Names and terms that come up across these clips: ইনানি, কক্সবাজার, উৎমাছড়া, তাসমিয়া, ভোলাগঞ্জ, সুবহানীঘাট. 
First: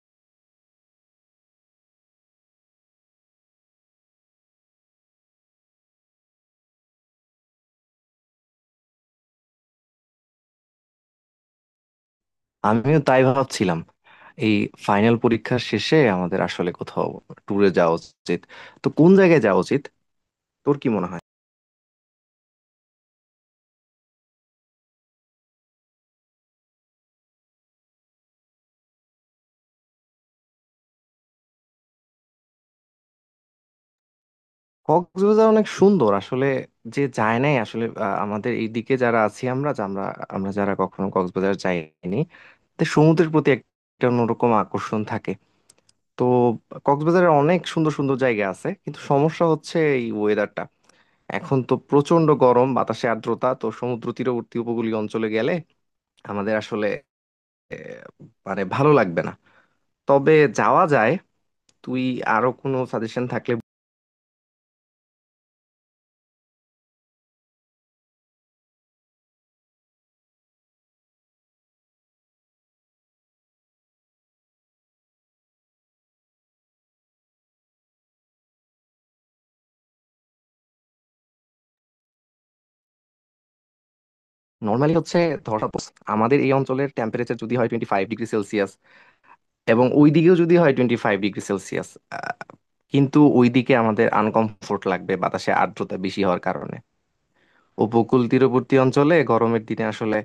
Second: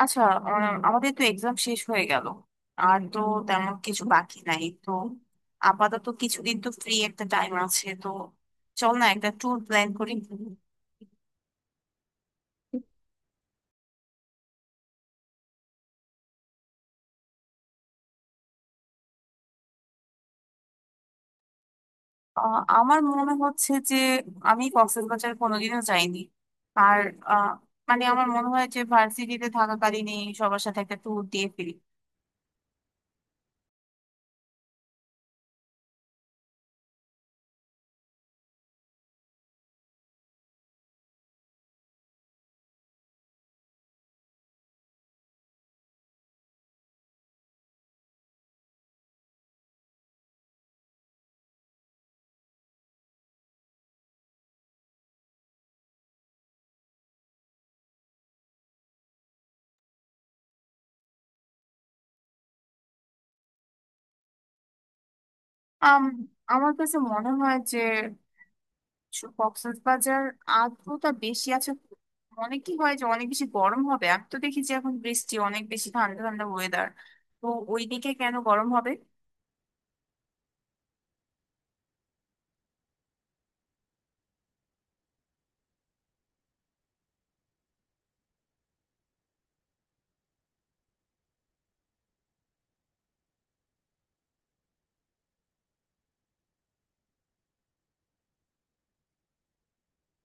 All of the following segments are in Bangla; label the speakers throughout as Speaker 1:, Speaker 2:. Speaker 1: আচ্ছা। আমাদের তো এক্সাম শেষ হয়ে গেল। আর তো তেমন কিছু বাকি নাই তো। আপাতত কিছুদিন তো ফ্রি একটা টাইম আছে তো। চল না একটা ট্যুর প্ল্যান করি।
Speaker 2: আমিও তাই ভাবছিলাম। এই ফাইনাল পরীক্ষার শেষে আমাদের আসলে কোথাও ট্যুরে যাওয়া উচিত। তো কোন জায়গায় যাওয়া উচিত, তোর কি মনে হয়?
Speaker 1: আমার মনে হচ্ছে যে আমি কক্সবাজার কোনোদিনও যাইনি। আর আহ, মানে আমার মনে হয় যে ভার্সিটিতে থাকাকালীনই সবার সাথে একটা ট্যুর দিয়ে ফিরি।
Speaker 2: কক্সবাজার অনেক সুন্দর আসলে, যে যায় নাই আসলে। আমাদের এই দিকে যারা আছি, আমরা যা- আমরা আমরা যারা কখনো কক্সবাজার যাইনি, তো সমুদ্রের প্রতি একটা অন্যরকম আকর্ষণ থাকে। তো কক্সবাজারে অনেক সুন্দর সুন্দর জায়গা আছে, কিন্তু সমস্যা হচ্ছে এই ওয়েদারটা। এখন তো প্রচন্ড গরম, বাতাসে আর্দ্রতা, তো সমুদ্র তীরবর্তী উপকূলীয় অঞ্চলে গেলে আমাদের আসলে মানে ভালো লাগবে না। তবে যাওয়া যায়। তুই আরো কোনো সাজেশন থাকলে?
Speaker 1: আম, আমার কাছে মনে হয় যে কক্সবাজার আর্দ্রতা বেশি আছে। অনেক কি হয় যে অনেক বেশি গরম হবে। আমি তো দেখি যে এখন বৃষ্টি অনেক বেশি, ঠান্ডা ঠান্ডা ওয়েদার। তো ওইদিকে কেন গরম হবে?
Speaker 2: নর্মালি হচ্ছে, ধর suppose আমাদের এই অঞ্চলের টেম্পারেচার যদি হয় 25 ডিগ্রি সেলসিয়াস, এবং ওই দিকেও যদি হয় 25 ডিগ্রি সেলসিয়াস, কিন্তু ওইদিকে আমাদের আনকমফোর্ট লাগবে বাতাসে আর্দ্রতা বেশি হওয়ার কারণে। উপকূল তীরবর্তী অঞ্চলে গরমের দিনে আসলে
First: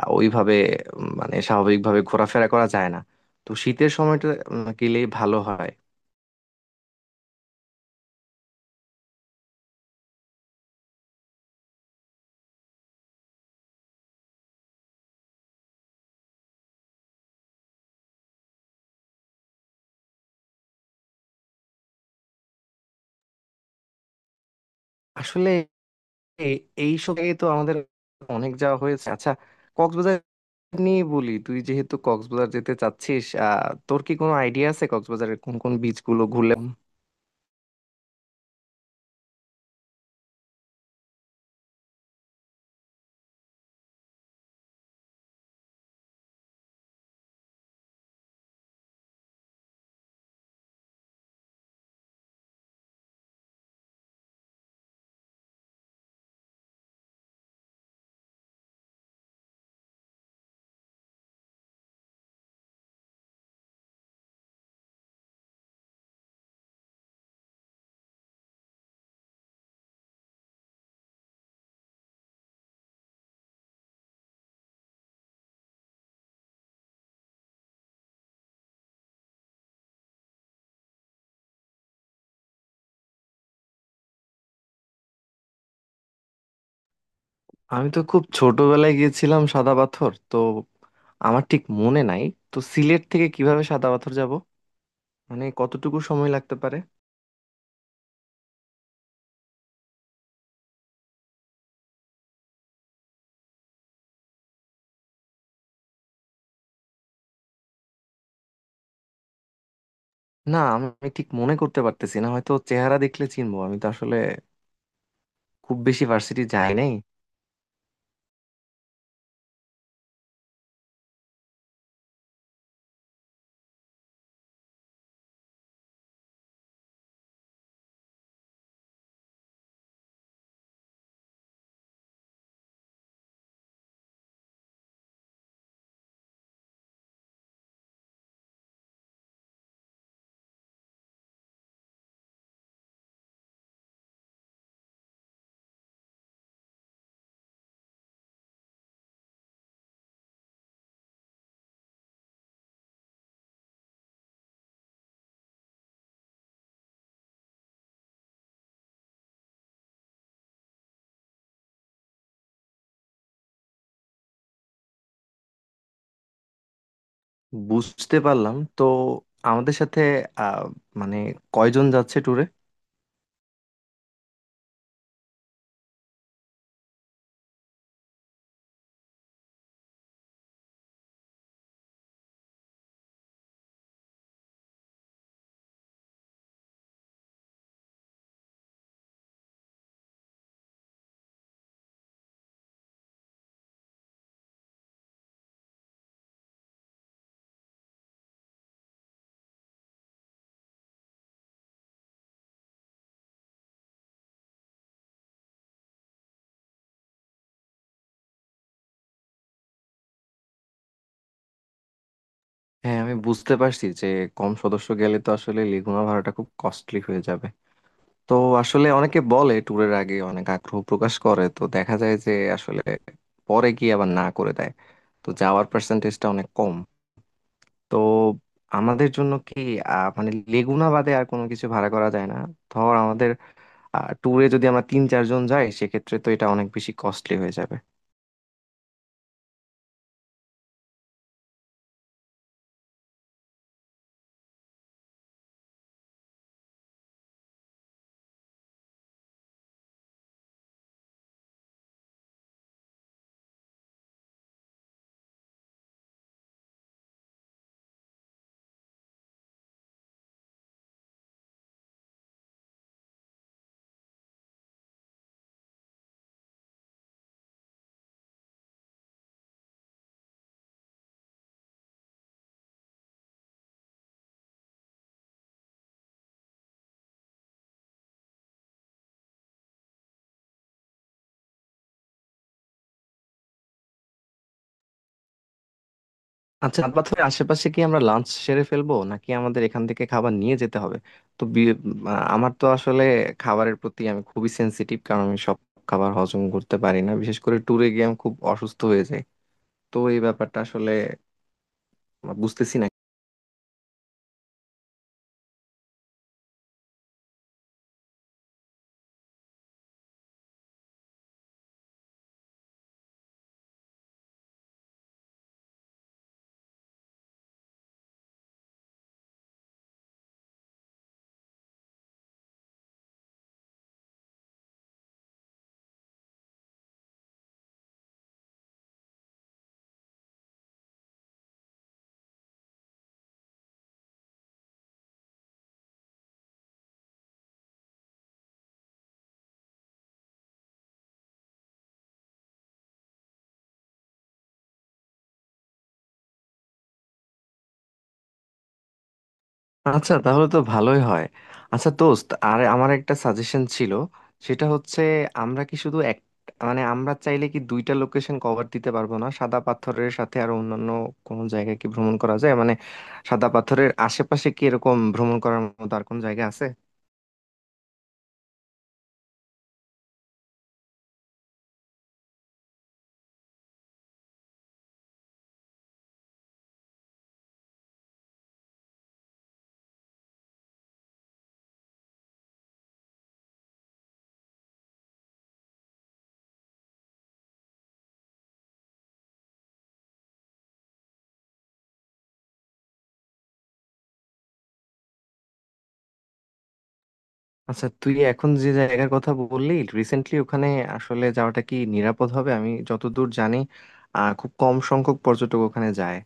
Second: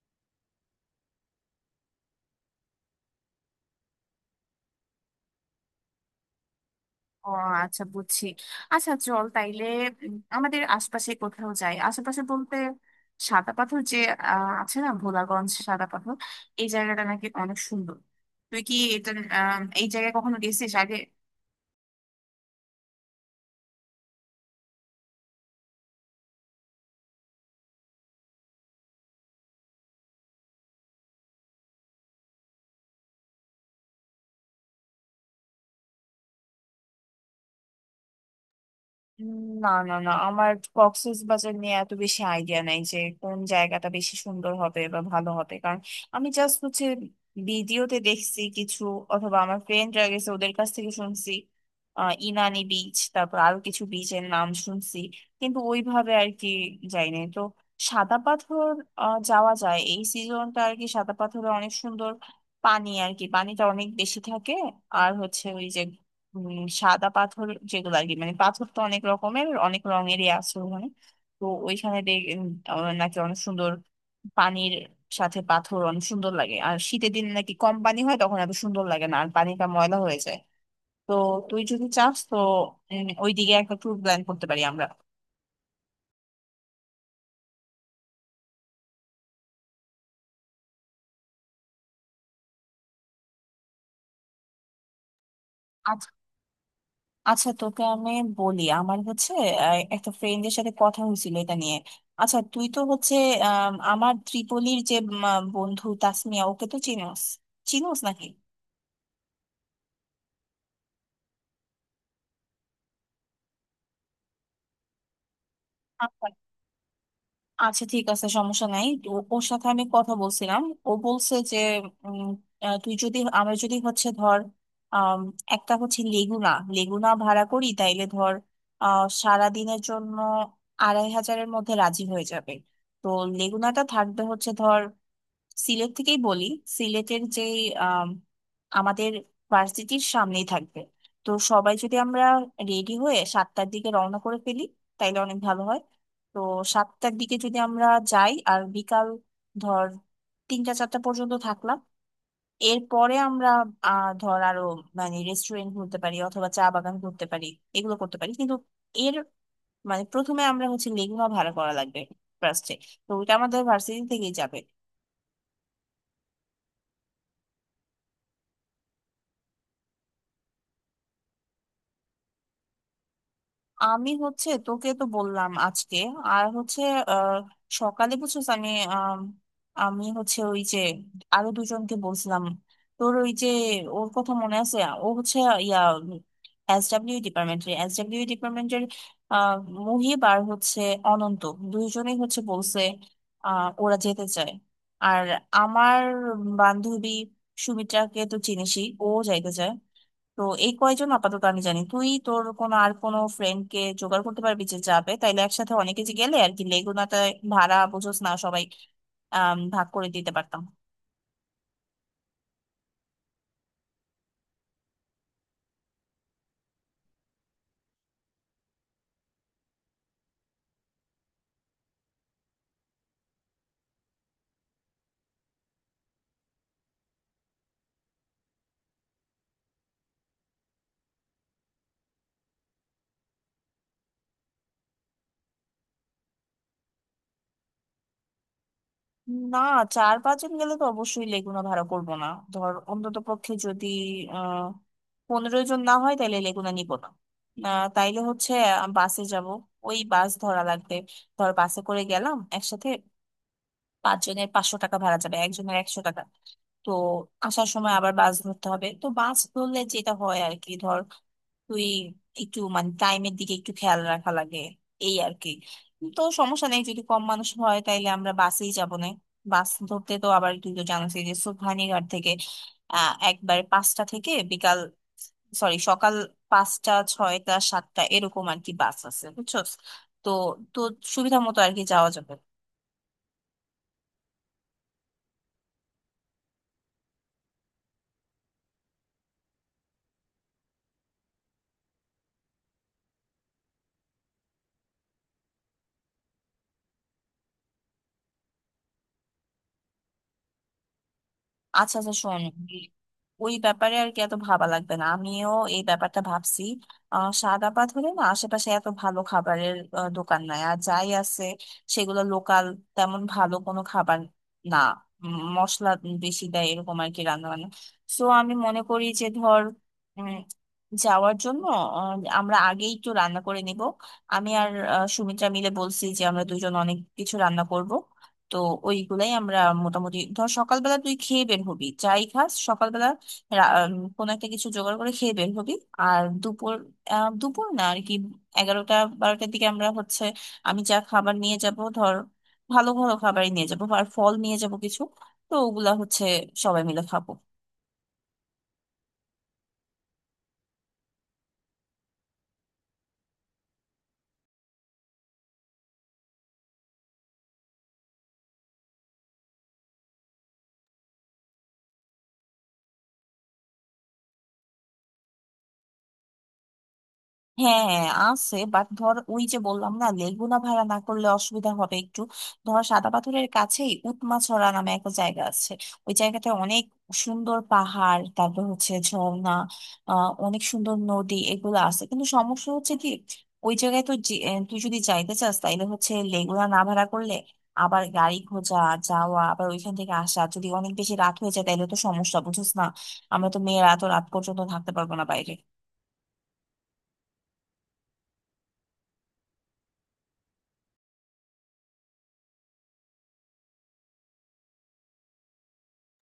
Speaker 2: ওইভাবে মানে স্বাভাবিকভাবে ঘোরাফেরা করা যায় না। তো শীতের সময়টা গেলেই ভালো হয়।
Speaker 1: ও আচ্ছা, বুঝছি। আচ্ছা চল তাইলে আমাদের আশপাশে কোথাও যাই। আশেপাশে বলতে সাদা পাথর যে আছে না, ভোলাগঞ্জ সাদা পাথর। এই জায়গাটা নাকি অনেক সুন্দর। তুই কি এটা এই জায়গায় কখনো গেছিস আগে?
Speaker 2: আসলে এই এইসব জায়গায় তো আমাদের অনেক যাওয়া হয়েছে। আচ্ছা কক্সবাজার নিয়ে বলি, তুই যেহেতু কক্সবাজার যেতে চাচ্ছিস, আহ তোর কি কোনো আইডিয়া আছে কক্সবাজারের কোন কোন বিচ গুলো ঘুরলে?
Speaker 1: উম, না না না, আমার কক্সবাজার নিয়ে এত বেশি আইডিয়া নাই যে কোন জায়গাটা বেশি সুন্দর হবে বা ভালো হবে। কারণ আমি জাস্ট হচ্ছে ভিডিওতে দেখছি কিছু, অথবা আমার ফ্রেন্ডরা গেছে ওদের কাছ থেকে শুনছি। আহ ইনানি বিচ, তারপর আরো কিছু বিচের নাম শুনছি। কিন্তু ওইভাবে আর কি যাইনি তো। সাদা পাথর যাওয়া যায় এই সিজনটা আর কি। সাদা পাথরে অনেক সুন্দর পানি আর কি, পানিটা অনেক বেশি থাকে। আর হচ্ছে ওই যে সাদা পাথর যেগুলো আর কি, মানে পাথর তো অনেক রকমের, অনেক রঙেরই আছে ওখানে। তো ওইখানে দেখ নাকি অনেক সুন্দর। পানির সাথে পাথর অনেক সুন্দর লাগে। আর শীতের দিন নাকি কম পানি হয়, তখন এত সুন্দর লাগে না আর পানিটা ময়লা হয়ে যায়। তো তুই যদি চাস তো ওইদিকে একটা ট্যুর প্ল্যান করতে পারি আমরা।
Speaker 2: আমি তো খুব ছোটবেলায় গিয়েছিলাম সাদা পাথর, তো আমার ঠিক মনে নাই। তো সিলেট থেকে কিভাবে সাদা পাথর যাব, মানে কতটুকু সময় লাগতে পারে?
Speaker 1: আচ্ছা তোকে আমি বলি, আমার হচ্ছে একটা ফ্রেন্ডের সাথে কথা হয়েছিল এটা নিয়ে। আচ্ছা তুই তো হচ্ছে আমার ত্রিপলির যে বন্ধু তাসমিয়া, ওকে তো চিনোস? চিনোস নাকি?
Speaker 2: না আমি ঠিক মনে করতে পারতেছি না, হয়তো চেহারা দেখলে চিনবো। আমি তো আসলে খুব বেশি
Speaker 1: আচ্ছা,
Speaker 2: ভার্সিটি যাই নাই।
Speaker 1: আচ্ছা, ঠিক আছে, সমস্যা নাই। ওর সাথে আমি কথা বলছিলাম। ও বলছে যে উম, তুই যদি, আমরা যদি হচ্ছে ধর আম, একটা হচ্ছে লেগুনা, লেগুনা ভাড়া করি তাইলে ধর আহ সারাদিনের জন্য 2500-এর মধ্যে রাজি হয়ে যাবে। তো লেগুনাটা থাকবে হচ্ছে ধর সিলেট থেকেই বলি, সিলেটের যে আম, আমাদের ভার্সিটির সামনেই থাকবে। তো সবাই যদি আমরা রেডি হয়ে 7টার দিকে রওনা করে ফেলি তাইলে অনেক ভালো হয়। তো 7টার দিকে যদি আমরা যাই আর বিকাল ধর 3টা 4টা পর্যন্ত থাকলাম, এরপরে আমরা আহ ধর আরো মানে রেস্টুরেন্ট ঘুরতে পারি, অথবা চা বাগান ঘুরতে পারি, এগুলো করতে পারি। কিন্তু এর মানে প্রথমে আমরা হচ্ছে লেগুনা ভাড়া করা লাগবে ফার্স্টে। তো ওইটা আমাদের ভার্সিটি থেকেই যাবে।
Speaker 2: বুঝতে পারলাম। তো আমাদের সাথে আহ মানে কয়জন যাচ্ছে ট্যুরে?
Speaker 1: আমি হচ্ছে তোকে তো বললাম আজকে। আর হচ্ছে আহ, সকালে বুঝছিস, আমি আম, আমি হচ্ছে ওই যে আরো দুজনকে বলছিলাম। তোর ওই যে, ওর কথা মনে আছে? ও হচ্ছে ইয়া এসডব্লিউ ডিপার্টমেন্টের মুহিব, আর হচ্ছে অনন্ত। দুইজনেই হচ্ছে বলছে ওরা যেতে চায়। আর আমার বান্ধবী সুমিত্রাকে তো চিনিসই, ও যাইতে চায়। তো এই কয়জন আপাতত আমি জানি। তুই তোর কোনো আর কোনো ফ্রেন্ড কে জোগাড় করতে পারবি যে যাবে? তাইলে একসাথে অনেকে যে গেলে আর কি, লেগুনাতে ভাড়া বুঝোস না, সবাই ভাগ করে দিতে পারতাম।
Speaker 2: হ্যাঁ আমি বুঝতে পারছি যে কম সদস্য গেলে তো আসলে লিগুনা ভাড়াটা খুব কস্টলি হয়ে যাবে। তো আসলে অনেকে বলে ট্যুরের আগে অনেক আগ্রহ প্রকাশ করে, তো দেখা যায় যে আসলে পরে গিয়ে আবার না করে দেয়। তো যাওয়ার পার্সেন্টেজটা অনেক কম। তো আমাদের জন্য কি মানে লেগুনা বাদে আর কোনো কিছু ভাড়া করা যায় না? ধর আমাদের ট্যুরে যদি আমরা তিন চারজন যাই, সেক্ষেত্রে তো এটা অনেক বেশি কস্টলি হয়ে যাবে।
Speaker 1: না, চার পাঁচজন গেলে তো অবশ্যই লেগুনা ভাড়া করব না। ধর অন্তত পক্ষে যদি আহ 15 জন না হয় তাহলে লেগুনা নিব না। তাইলে হচ্ছে বাসে যাব, ওই বাস ধরা লাগবে। ধর বাসে করে গেলাম একসাথে, 5 জনের 500 টাকা ভাড়া যাবে, 1 জনের 100 টাকা। তো আসার সময় আবার বাস ধরতে হবে। তো বাস ধরলে যেটা হয় আর কি, ধর তুই একটু মানে টাইমের দিকে একটু খেয়াল রাখা লাগে, এই আর কি। তো সমস্যা নেই, যদি কম মানুষ হয় তাইলে আমরা বাসেই যাবো না। বাস ধরতে তো আবার তুই তো জানিস যে সুবহানীঘাট থেকে আহ একবার পাঁচটা থেকে বিকাল, সরি সকাল 5টা 6টা 7টা এরকম আর কি বাস আছে, বুঝছো? তো তো সুবিধা মতো আর কি যাওয়া যাবে।
Speaker 2: আচ্ছা চাঁদপাথরের আশেপাশে কি আমরা লাঞ্চ সেরে ফেলবো, নাকি আমাদের এখান থেকে খাবার নিয়ে যেতে হবে? তো আমার তো আসলে খাবারের প্রতি আমি খুবই সেনসিটিভ, কারণ আমি সব খাবার হজম করতে পারি না, বিশেষ করে ট্যুরে গিয়ে আমি খুব অসুস্থ হয়ে যাই। তো এই ব্যাপারটা আসলে
Speaker 1: আচ্ছা, আচ্ছা, শোন,
Speaker 2: বুঝতেছি না।
Speaker 1: ওই ব্যাপারে আর কি এত ভাবা লাগবে না। আমিও এই ব্যাপারটা ভাবছি। আহ সাদাপাত হলে না আশেপাশে এত ভালো খাবারের দোকান নাই। আর যাই আছে সেগুলো লোকাল, তেমন ভালো কোনো খাবার না। মশলা বেশি দেয়, এরকম আর কি রান্না বান্না। সো আমি মনে করি যে ধর উম, যাওয়ার জন্য আমরা আগেই তো রান্না করে নিব। আমি আর সুমিত্রা মিলে বলছি যে আমরা দুজন অনেক কিছু রান্না করব। তো ওইগুলাই আমরা মোটামুটি ধর সকালবেলা তুই খেয়ে বের হবি, যাই খাস কোনো একটা কিছু জোগাড় করে খেয়ে বের হবি। আর দুপুর দুপুর না আর কি, 11টা 12টার দিকে আমরা হচ্ছে, আমি যা খাবার নিয়ে যাব ধর ভালো ভালো খাবারই নিয়ে যাব, আর ফল নিয়ে যাব কিছু। তো ওগুলা হচ্ছে সবাই মিলে খাবো।
Speaker 2: আচ্ছা তাহলে তো ভালোই হয়। আচ্ছা দোস্ত, আর আমার একটা সাজেশন ছিল। সেটা হচ্ছে, আমরা কি শুধু এক মানে আমরা চাইলে কি দুইটা লোকেশন কভার দিতে পারবো না? সাদা পাথরের সাথে আর অন্যান্য কোনো জায়গায় কি ভ্রমণ করা যায়, মানে সাদা পাথরের আশেপাশে কি এরকম ভ্রমণ করার মতো আর কোনো জায়গা আছে?
Speaker 1: হ্যাঁ হ্যাঁ আছে, বাট ধর ওই যে বললাম না, লেগুনা ভাড়া না করলে অসুবিধা হবে একটু। ধর সাদা পাথরের কাছেই উৎমাছড়া নামে একটা জায়গা আছে। ওই জায়গাটা অনেক সুন্দর, পাহাড়, তারপর হচ্ছে ঝর্ণা আহ অনেক সুন্দর নদী এগুলো আছে। কিন্তু সমস্যা হচ্ছে কি, ওই জায়গায় তো তুই যদি যাইতে চাস তাইলে হচ্ছে লেগুনা না ভাড়া করলে আবার গাড়ি খোঁজা, যাওয়া, আবার ওইখান থেকে আসা, যদি অনেক বেশি রাত হয়ে যায় তাইলে তো সমস্যা, বুঝছিস না? আমরা তো মেয়েরা তো রাত পর্যন্ত থাকতে পারবো না বাইরে।
Speaker 2: আচ্ছা তুই এখন যে জায়গার কথা বললি, রিসেন্টলি ওখানে আসলে যাওয়াটা কি নিরাপদ হবে? আমি যতদূর জানি আহ খুব কম সংখ্যক পর্যটক ওখানে যায়।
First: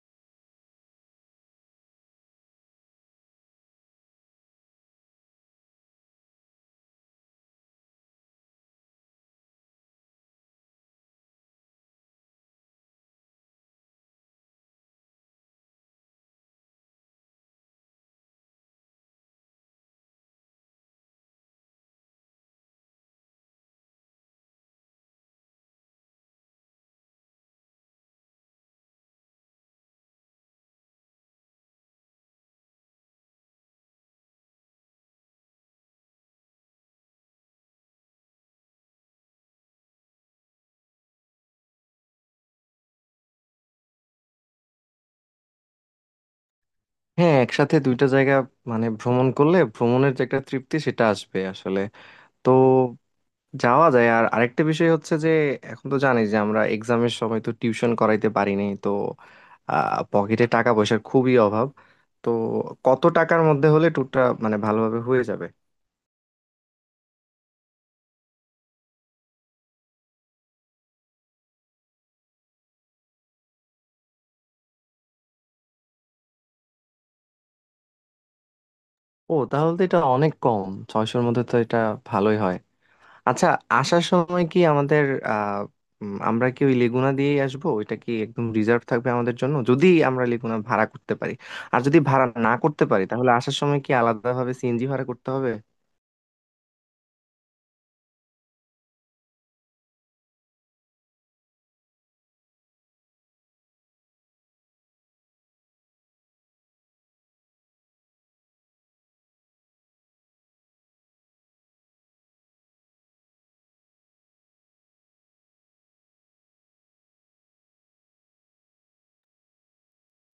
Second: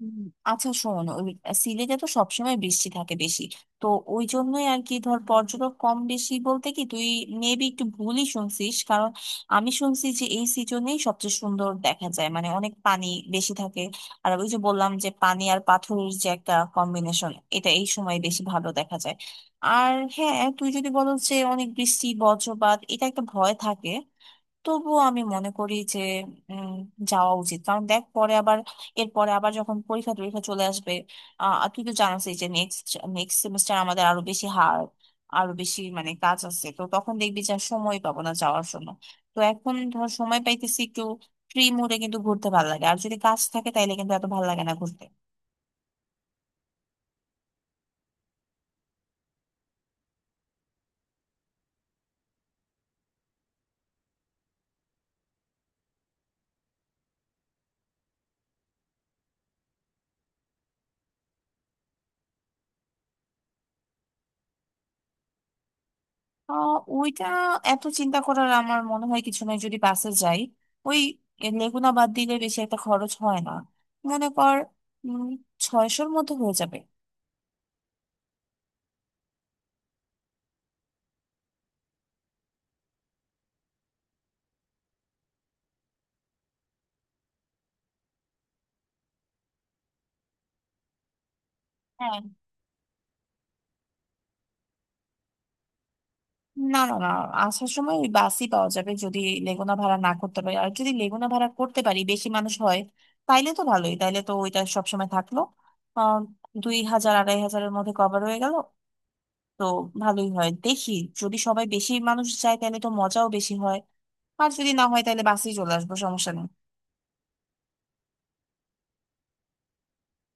Speaker 1: হুম। আচ্ছা শোন, ওই সিলেটে তো সবসময় বৃষ্টি থাকে বেশি। তো ওই জন্যই আর কি ধর, পর্যটক কম বেশি বলতে কি তুই মেবি একটু ভুলই শুনছিস। কারণ আমি শুনছি যে এই সিজনেই সবচেয়ে সুন্দর দেখা যায়, মানে অনেক পানি বেশি থাকে। আর ওই যে বললাম যে পানি আর পাথরের যে একটা কম্বিনেশন, এটা এই সময় বেশি ভালো দেখা যায়। আর হ্যাঁ তুই যদি বলো যে অনেক বৃষ্টি বজ্রপাত এটা একটা ভয় থাকে, তবুও আমি মনে করি যে উম, যাওয়া উচিত। কারণ দেখ পরে আবার, এরপরে আবার যখন পরীক্ষা টরীক্ষা চলে আসবে, আহ আর তুই তো জানাস যে নেক্সট নেক্সট সেমিস্টার আমাদের আরো বেশি হার, আরো বেশি মানে কাজ আছে। তো তখন দেখবি যে আর সময় পাবো না যাওয়ার জন্য। তো এখন ধর সময় পাইতেছি একটু, ফ্রি মুডে কিন্তু ঘুরতে ভালো লাগে, আর যদি কাজ থাকে তাইলে কিন্তু এত ভালো লাগে না ঘুরতে।
Speaker 2: হ্যাঁ একসাথে দুইটা জায়গা মানে ভ্রমণ করলে ভ্রমণের যে একটা তৃপ্তি, সেটা আসবে আসলে। তো যাওয়া যায়। আর আরেকটা বিষয় হচ্ছে যে এখন তো জানি যে আমরা এক্সামের সময় তো টিউশন করাইতে পারিনি। তো আহ পকেটে টাকা পয়সার খুবই অভাব। তো কত টাকার মধ্যে হলে ট্যুরটা মানে ভালোভাবে হয়ে যাবে?
Speaker 1: আহ ওইটা এত চিন্তা করার আমার মনে হয় কিছু নয়। যদি বাসে যাই, ওই লেগুনা বাদ দিলে বেশি একটা খরচ হয় না। মনে কর উম 600-র মধ্যে হয়ে যাবে।
Speaker 2: ও তাহলে তো এটা অনেক কম, 600-র মধ্যে তো এটা ভালোই হয়। আচ্ছা, আসার সময় কি আমাদের আহ আমরা কি ওই লেগুনা দিয়েই আসবো? ওইটা কি একদম রিজার্ভ থাকবে আমাদের জন্য, যদি আমরা লেগুনা ভাড়া করতে পারি? আর যদি
Speaker 1: হ্যাঁ,
Speaker 2: ভাড়া না করতে পারি তাহলে আসার সময় কি আলাদাভাবে CNG ভাড়া করতে হবে?
Speaker 1: না না না, আসার সময় ওই বাসই পাওয়া যাবে যদি লেগুনা ভাড়া না করতে পারি। আর যদি লেগুনা ভাড়া করতে পারি, বেশি মানুষ হয়, তাইলে তো ভালোই, তাইলে তো ওইটা সবসময় থাকলো। আহ 2000 2500-এর মধ্যে কভার হয়ে গেল। তো ভালোই হয় দেখি, যদি সবাই বেশি মানুষ যায় তাহলে তো মজাও বেশি হয়, আর যদি না হয় তাহলে বাসেই চলে আসবো, সমস্যা নেই।